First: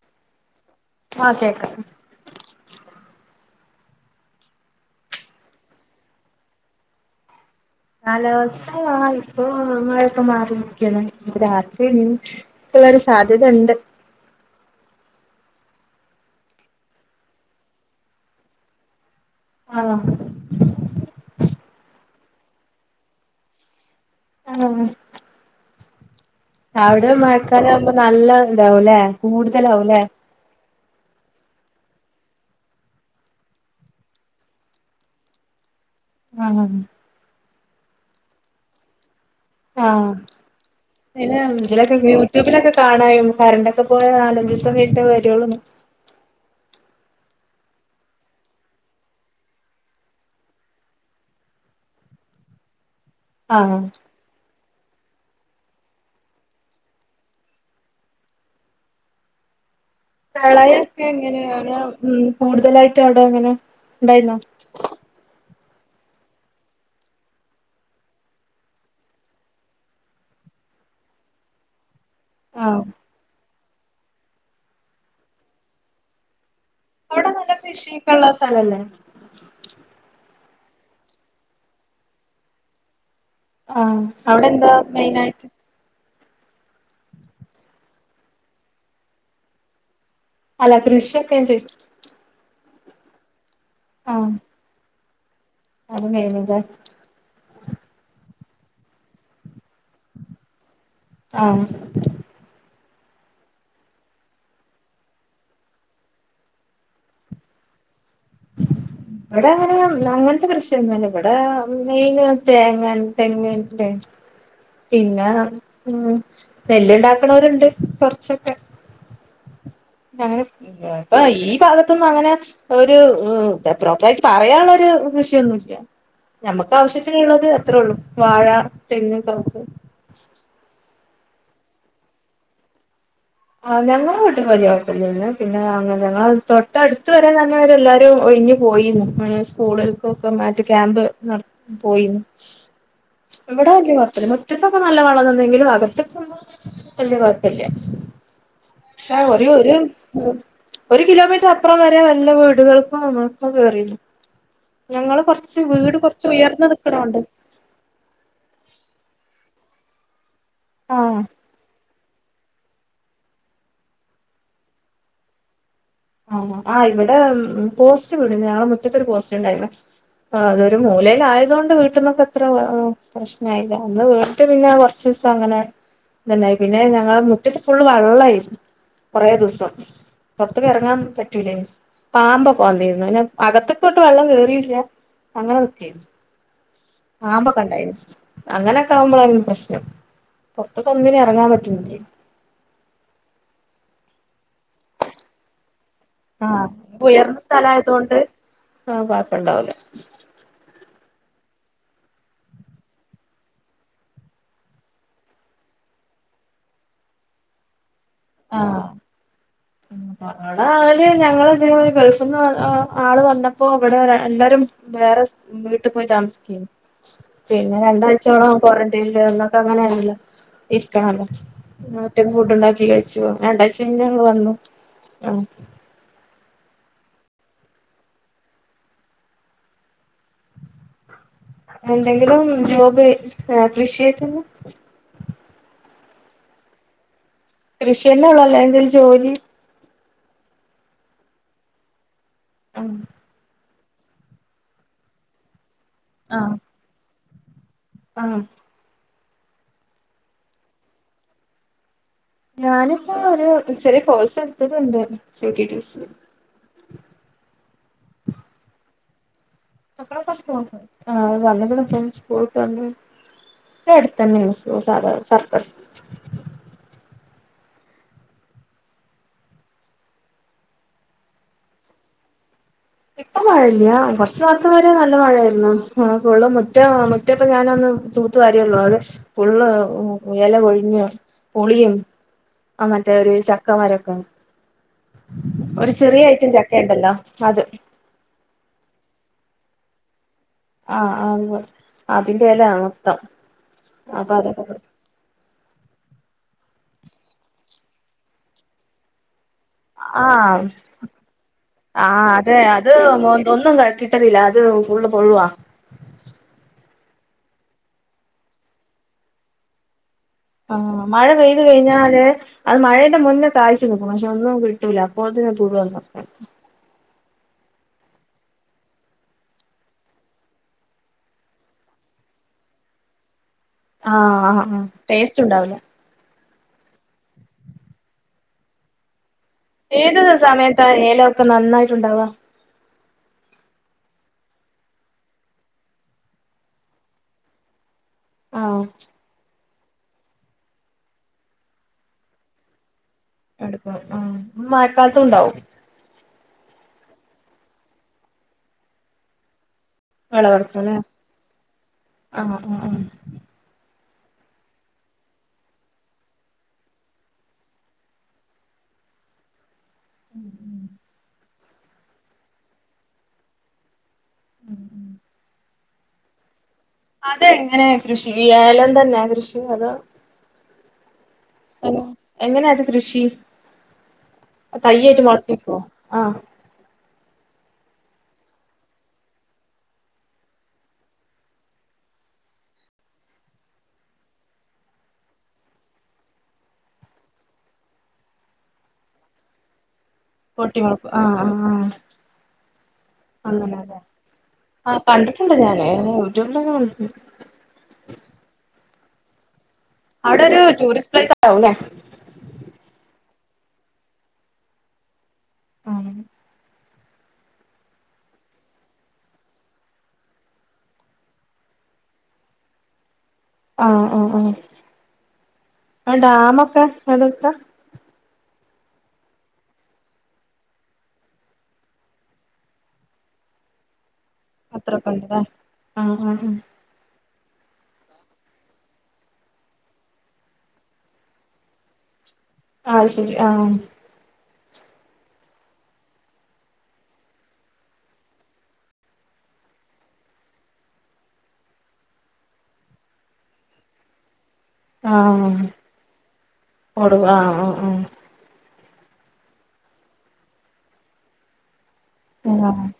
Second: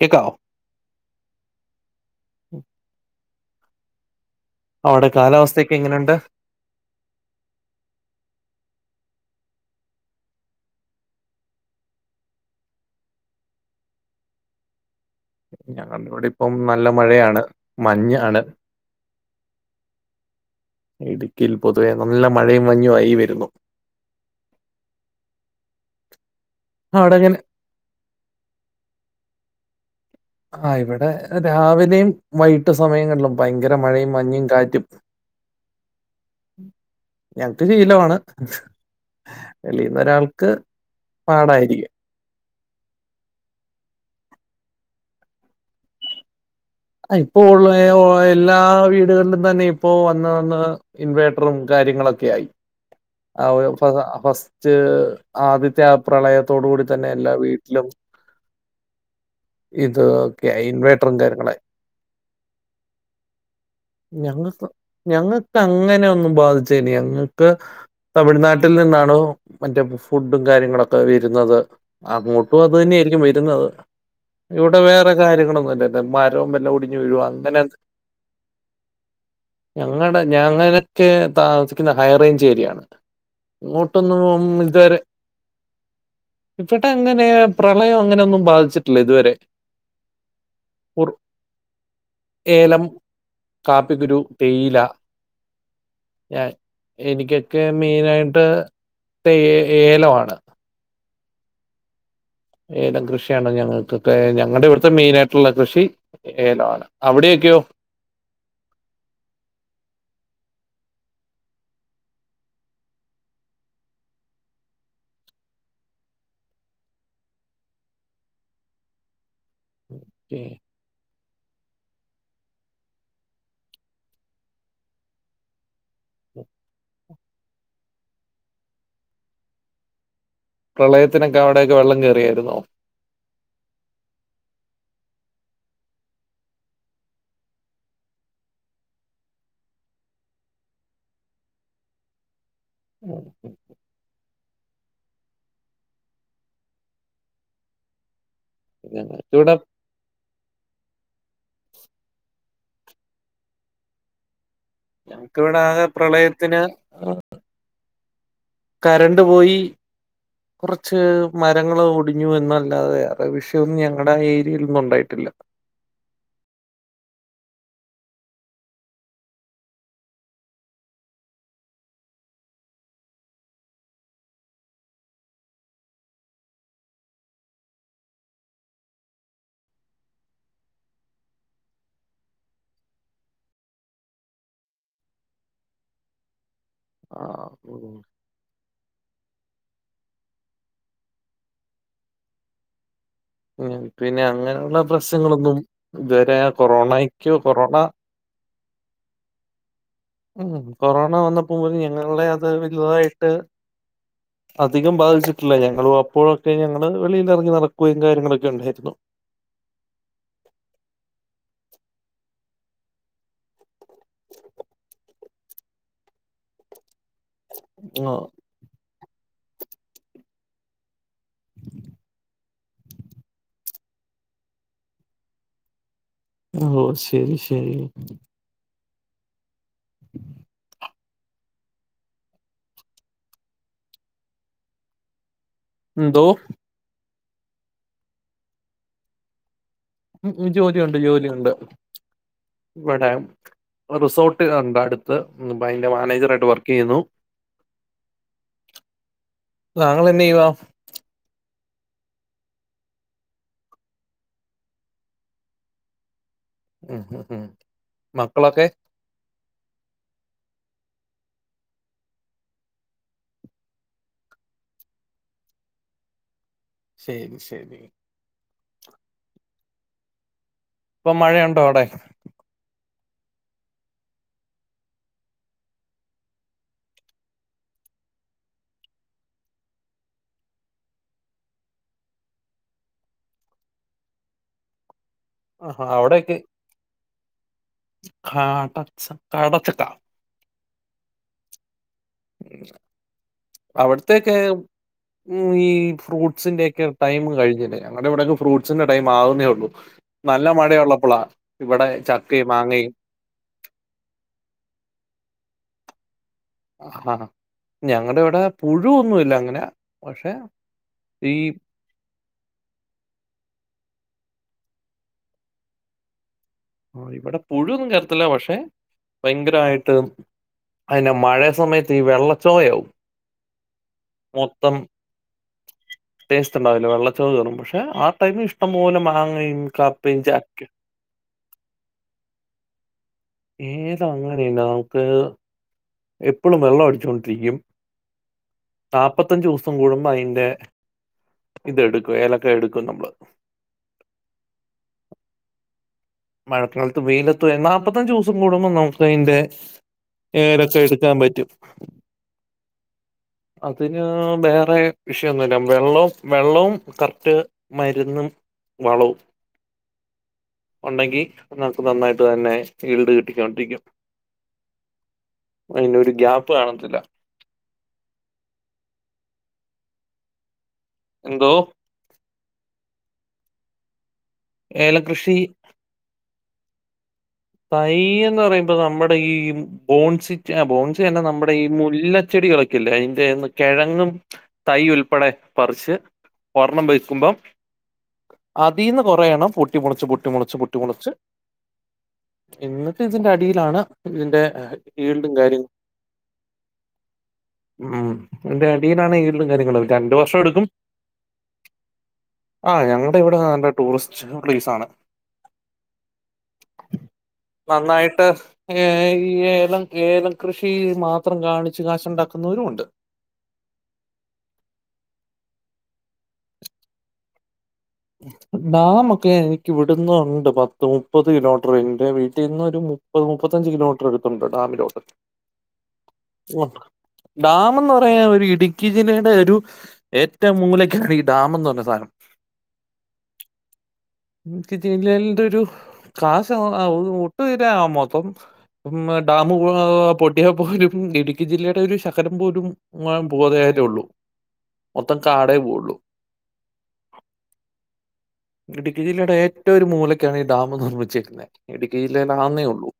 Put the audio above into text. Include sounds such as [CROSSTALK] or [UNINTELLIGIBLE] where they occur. കേക്കോവോ ആ കേക്ക അവടെ കാലാവസ്ഥ്യൊക്കെ എങ്ങനൊണ്ട് കാലാവസ്ഥ ഇപ്പോ മയൊക്കെ മാറി നിക്കെണ് ഇപ്പോ രാത് സാധ്യതണ്ട്. ഞങ്ങളവിടിപ്പം നല്ല മഴയാണ്, മഞ്ഞാണ്. ആ. ഇടുക്കീൽ പൊതുവെ നല്ല മഴയും മഞ്ഞു ആയി വരുന്നു ആ. അവിടെ മഴക്കാലാകുമ്പോ നല്ല ഇതാവും ലെ കൂടുതലാവുലെ ആ ഇവിടെ രാവിലെയും വൈകിട്ട് സമയങ്ങളിലും ഭയങ്കര മഴയും മഞ്ഞും കാറ്റും ആ. ഞങ്ങ്ക്ക് ശീലവാണ് ആ പിന്നെ ഇത് പാടായിരിക്കും ലൊക്കെ യൂട്യൂബിലൊക്കെ കാണായും കറണ്ടൊക്കെ പോയ നാലഞ്ചോസം വീട്ടേ വരുള്ളൂന്ന് ഇപ്പോ ഒള്ള എല്ലാ വീടുകളിലും തന്നെ ഇപ്പോ വന്ന് വന്ന് ഇൻവേർട്ടറും കാ കാര്യങ്ങളൊക്കെയായി ആഹ് റ്റ് ആദ്യത്തെ ആ പ്രളയത്തോടു കൂടി തന്നെ എല്ലാ വീട്ട്ലും ആയി പ്രളയൊക്കെ ഇൻവേർട്ടറും കാര്യങ്ങളായി എങ്ങനെയാ കൂടുതലായിട്ട് അവ്ടെ അങ്ങനെ ഞങ്ങക്ക് ഞങ്ങക്ക് അങ്ങനൊന്നും ബാധിച്ചേന ഞങ്ങക്ക് തമിഴ്നാട്ടിൽ നിന്നാണോ മറ്റോ ഫുഡും കാര്യങ്ങളൊക്കെ വര്ന്നത് അങ്ങോട്ടും അത് ആഹ് തന്നെയായിരിക്കും വര്ന്നത്, ഇവടെ വേറെ കാര്യങ്ങളൊന്നുംല്ല മരോം വല്ല [UNINTELLIGIBLE] അവിടെ നല്ല അങ്ങനെ കൃഷിയൊക്കെ ഉള്ള സ്ഥലല്ലേ ഞങ്ങടെ ഞങ്ങയോ ക്കെ താമസിക്കുന്ന ഹൈ റേഞ്ച് ഏരിയാണ് ആഹ് ഇങ്ങോട്ടൊന്നും പോ അവിടെ എന്താ ഇത് വരെ മെയിനായിട്ട് ഇവടങ്ങനെ പ്രളയം അങ്ങനൊന്നും ബാധിച്ചിട്ട്ല്ല ഇത് വരെ അല്ല കൃഷിയൊക്കേം ഏലം, കാപ്പിക്കുരു, തേയില അത് ഞാ മെയിനല്ലേ എനിക്ക് ഒക്കെ മെയിൻ ആയിട്ട് തേ ഏലമാണ് ആഹ് ഏലം കൃഷിയണോ ഞങ്ങൾക്ക് ഞങ്ങളുടെ ഇവിടുത്തെ മെയിൻ ആയിട്ടുള്ള കൃഷി ഏലണ് അവിടെൊക്കെയോ ഉ ഇവിടെ അങ്ങനെ അങ്ങനത്തെ കൃഷിയന്നല്ല ഇവിടെ മെയിൻ തേങ്ങാ തെങ്ങ് പിന്നെ ഉ നെല്ലുണ്ടാക്കണോരുണ്ട് കൊറച്ചൊക്കെ അങ്ങനെ ഇപ്പ ഈ ഭാഗത്തുന്നും അങ്ങനെ ഒരു പ്രോപ്പറയിട്ട് പറയാനുള്ള ഒരു കൃഷിന്നുമില്ല നമ്മുക്ക് ആവശ്യത്തിനുള്ളത് അത്രേ ഉള്ളു വാഴ തെങ്ങ് കവുങ്ങ് പ്രളയത്തിനൊക്കെ അവിടെയൊക്കെ വെള്ളം കേയറിയായിരുന്നോ ആ ഞങ്ങട്ട് പരിഴപ്പില്ലന്ന് പിന്നെ ഞങ്ങൾ തൊട്ടടുത്ത് വരാൻ തന്നെരെ എല്ലാരും ഇഞ്ഞു പോയിരുന്നു സ്കൂളക്കൊക്കെ മാറ്റ ക്യാമ്പ് നട പോയിരുന്നു എവിടെല്ല പത്തന് മുറ്റത്തൊക്കെ നല്ല വളംനിന്നെങ്കിലും അകത്തൊക്കെ ഒന്ന അല്ല കൊഴപ്പല്ല്യ പക്ഷെ ഞങ്ങൾക്കിവിടെ കൊറേര് ഒരു കിലോമീറ്റർ അപ്പുറം വരെ വല്ല വീടുകൾക്കും നമ്മൾക്കും കേറല്ല ഞങ്ങള് ഞങ്ങൾക്കിവിടെ കൊറച്ച് ആകെ വീട് കൊറച്ച് പ്രളയത്തിന് ഉയർന്നതക്കടണ്ട് കരണ്ട് പോയി കുറച്ച് ആഹ് മരങ്ങൾ ക ഞ്ഞു എന്നല്ലാതെ വേറെ വിഷയൊന്നും ഞങ്ങളുടെ ആ ഏരിയൽൊന്നും ഉണ്ടായിട്ടില്ല ആഹ ആ ഇവിടെ പോസ്റ്റ് വീട ഞങ്ങള് മുറ്റത്ത്രു പോസ്റ്റ് ഉണ്ടായില്ല ആ അതൊരു മൂലയില ആയതുകൊണ്ട് വീട്ടന്നൊക്കെ അത്ര പ്രശ്നമായില്ല അന്ന് വീട്ട് പിന്നെ കുറച്ച് അങ്ങനെ ത്ണ്ടായി പിന്നെ ഞങ്ങളെ മുറ്റത്ത് ഫുള് വെള്ളമായിരുന്നു കൊറേ ദിവസം അ ഇറങ്ങാൻ പറ്റൂലേനീ പാമ്പൊക്കേ വന്നി രുന്നുന്നെ അകത്തൊക്കെോട്ട് വെള്ളം കേറിയില്ല അങ്ങനൊക്കെയ ആ പാ മ്പൊക്കെ ഉണ്ടായിരുന്നു അങ്ങനെെ വുമ്പോലാണല്ലോ പ്രശ്നം പുറത്തൊക്കെ ഒന്നിനെ ഇറങ്ങാൻ പറ്റുന്നില്ലേ പിന്നെ അങ്ങനെയുള്ള പ്രശ്നങ്ങളൊന്നും ഇതുവരെ ആഹ് കൊറോണക്കോ ഉയർന്ന കൊറോണ സ്ഥലമായതുകൊണ്ട് ആഹ് പപ്പണ്ടാവലേ ഉം കൊറോണ വന്നപ്പോ പോല ഞങ്ങളുടെ അത് വലുതായിട്ട് അധികം ബാധിച്ചിട്ടില്ല ഞങ്ങുളു അപ്പോഴൊക്കെ ഞങ്ങള് വെളിയിൽ ഇറങ്ങി നടക്കുവ കാര്യങ്ങളൊക്കെ ഉണ്ടായിരുന്നു കൊറോണയാലും ഞങ്ങള് ഗൾഫിൽന്ന് ആള് വന്ന ഇപ്പൊ ഇവിടെ എല്ലാരും വേറെ വീട്ടിൽ പോയി താമസിക്ക പിന്നെ ആ രണ്ടാഴ്ചയോളം ക്വാറന്റൈനൽ ഒന്നൊക്കെ അങ്ങനെയ ആണല്ലോ ഇരിക്കണല്ലോ ഒറ്റക്ക് ഫുഡ് ഉണ്ടാക്കി കഴിച്ചു രണ്ടാഴ്ച കഴി ഞങ്ങള്ൾ വന്നു ആ ഓ ശരി ശരി എന്തെങ്കിലും ജോബ് ഏ കൃഷിയായ്റ്റില്ലോ എന്തോ കൃഷിഎനൊള്ളല്ലേ എന്തേലും ജോലി ജോലിയുണ്ട് ജോലിയുണ്ട് ആഹ് ഇവടെ റിസോർട്ട് കണ്ട അടുത്ത് അയ്ന്റെ മാനേജറായിട്ട് വർക്കെയ്യുന്നു ആഹ താങ്കളെന്നെയ്യുവാ ഞാനിപ്പോ ഒരു ചെറിയ കോഴ്സ് ട്ത്ട്ട്ണ്ണ്ട് സിടിടിസി ഉ ഉ ഉം മക്കളൊക്കെ മക്കളൊക്കെ സ്കൂൾപോയി ഏ വന്ന്കിലോത്തും സ്കൂൾ വിട്ട് വന്ന് എടുത്തെനേണ് സു സാതാ സർക്കാർ ശരി ശരി പ്പൊ മഴയുണ്ടോ അവടെ? ഇപ്പ മഴല്ല്യാ കൊർച്ച് നേർത്ത വരെ നല്ല മഴേര്ന്നു ഫുള്ള് മുറ്റോം മുറ്റപ്പ ഞാനൊന്ന്- തൂത്ത് വാര്യള്ളൂ ഒരു ഫുള്ള് ഇല കൊഴിഞ്ഞ് പുളിയും. അ മറ്റേ ഒരു ചക്ക മാരൊക്കെ. ആ ഒരു ചെറിയ ഐറ്റം ചക്ക ഇണ്ടല്ലോ അത്. കാട ചക്ക കാടച്ചക്ക ആഹ് അതുപോലെ അതിന്റെല മൊത്തം അവിടത്തേക്ക് അപ്പതൊക്കെ. ഈ ഫ്രൂസിന്റെ ഒക്കെ ടൈം കഴിഞ്ഞില്ലേ ഞങ്ങടിവടെക്കെ ഫ്രൂസിന്റെ ടൈം ആവുന്നേ ഒള്ളൂ. ന്നല്ല മഴയുള്ളപ്പളാ. ഇവിടെ ആഹ് ചക്കയും അതെ മാങ്ങയും അത് ഒന്നും കിട്ടത്തില്ല അത് ഫുള്ള് പൂഴുവാ ആഹ ഞങ്ങണ്ടിവിടെ പുഴൊന്നുല്ല അങ്ങനെ- പക്ഷെ ആഹ മഴ ഈ പെയ്തു കഴിഞ്ഞാല് അത് മഴന്റെ മുന്നേ കാഴ്ച- ത്തിന്നിക്കും പക്ഷെ ഒന്നും കിട്ടൂല അപ്പൊത്തിനും തുഴുവന്ന- ആ ഇവിടെ പുഴു ഒന്നും കേറത്തില്ല പക്ഷെ ഭയങ്കരായിട്ട്- അയ്ന്റെ മഴ സമയത്ത് ഈ വെള്ളചൊവയാവും. ആഹ് ആഹ് മൊത്തം ആഹ് ടേസ്റ്റ് ഉണ്ടാവില്ല ടെസ്റ്റ്ണ്ടാവില്ല വെള്ള ചൊവ കേറും പക്ഷെ ആ ടൈമി ഇഷ്ടം പോലെ മാങ്ങയും കപ്പയും ഏത് ചക്ക സമയത്താ ഏലൊക്കെ നന്നായ്ട്ടുണ്ടാവാ. ഏതാ അങ്ങനെല്ല നമുക്ക് എപ്പളും വെള്ളം അടിച്ചോണ്ടിരിക്കും. ആഹ് ന്നാപ്പത്തഞ്ചുസ് സം കൂടുമ്പയ്ന്റെ ഇതെടുക്കും ഏലക്ക എടുക്കും നമ്മള്. എടുക്കും ആ മഴക്കാലത്തും ഉണ്ടാവും. മഴക്കാലത്ത് വെയ്ലത്ത്ന്നാ നാപത്തഞ്ചൂസം കൂടുമ്പ ന്നമുക്കയ്ന്റെ ഏലൊക്കെ വിളവെടുക്കും അല്ലേ എടുക്കാൻ പറ്റും ആഹ് ആഹ് ആഹ് അത്- പി വേറെ വിഷയൊന്നുല്ല വെള്ളവും വെള്ളവും കറക്റ്റ് മരുന്നും- വളവും - മ് ഉണ്ടെങ്കി നിങ്ങൾക്ക് നന്നായിട്ട് തന്നെ ഫീൽഡ് കിട്ടിക്കൊണ്ടിരിക്കും. ഉം അയ്നൊര് ഗ്യാപ്പ് കാണ- അതെങ്ങനെ കൃഷിചെയ്യാ ഏലം തന്നെ കൃഷി അതൊ എന്തോ? എങ്ങനാത് കൃഷി തയ്യായ്റ്റ് ഏലകൃഷി മൊളച്ച്ക്കോ ആ? തൈന്ന് പറയുമ്പോ നമ്മടെ ഈ ബോൺസിന്റെ ബോൺസ് തന്നെ നമ്മടെ ഈ മുല്ലച്ചെടി- ടികളൊക്കെഇല്ലേ അയ്ന്റെന്ന് കിഴങ്ങും തൈ ഉൾപ്പെടെ പറിച്ച്- ഒർണ്ണം വക്കുംമ്പം അതിന്ന് കൊറേയെണ പൊട്ടി മൊളച്ച് പൊട്ടി മൊളച്ച് പൊട്ടി മൊളക്കും ആഹ് ആഹ് ആഹ- എന്നിട്ട് ഇതിന്റെ അടിയിലാണ് അങ്ങനെതെ ഇതിന്റെ ആ ഈൽഡും കണ്ടിട്ടുണ്ട് ഞാന് യൂട്യൂബിലൊക്കെ കണ്ടി- മ് എന്റെ അടിയിലാണ് ഇടലും കാര്യങ്ങളും- രണ്ട് വർഷം അവിടെ ഒരു എടുക്കും ടൂറിസ്റ്റ് പ്ലേസ് ആവുംല്ലേ ആഹ ഞങ്ങൾ ഇവിടെ ന ടൂറിസ്റ്റ് പ്ലേസ് ആണ്. ആഹ് നന്നായിട്ട് ഏ ഈ ഏലം ഏലംകൃഷി മാത്രം കാണിച്ചു കാശുണ്ട ക്കുന്നവരും ഉണ്ട്. ആഹ ആഹ ആഹ ആ ഡാമൊ ക്കെ അടുത്ത ഡമൊക്കെ എനിക്ക് വിടുന്നുണ്ട് പത്ത് മുപ്പത് കിലോമീറ്റർ എന്റെ വീട്ടിന്നൊരു- ഒരു മുപ്പത്തഞ്ച് കിലോമീറ്റർ എടുത്തണ്ട് ഡാമിലോട്ട്. അത്രൊക്കെ ഉണ്ടല്ലേ ആഹ് ആഹ് ഡാം എന്ന് പറയാ ഒരു ഇടുക്കി ജില്ലയുടെ ഒരു ഏറ്റവും മൂലക്കാണ് ഈ ഡാം എന്ന് പറഞ്ഞ സാധനം. ആഹ ശരി ആഹ എനിക്ക് ജില്ലന്റെ ഒരു കാശ ഒട്ടു തീര ആവ മൊത്തം- ഡാം പൊട്ടിയാൽ പോലും ഇടുക്കി ജില്ലയുടെ ഒരു ശഖരം പോലുംൻ പോകതെ ഉള്ളൂ മൊത്തം ആഹ കാടേ പോവുള്ളൂ ടുവാ ആഹ് ആഹ ആഹ ഇടുക്കി ജില്ലയുടെ ഏറ്റവും ഒരു എറ്റയൊരെ മൂലക്കാണ് ഈ ഡാം നിർമ്മിച്ചിരിക്കുന്നെ. ഇടുക്കി ജില്ലയിൽ ആന്നേ ആഹ് ഉള്ളൂ.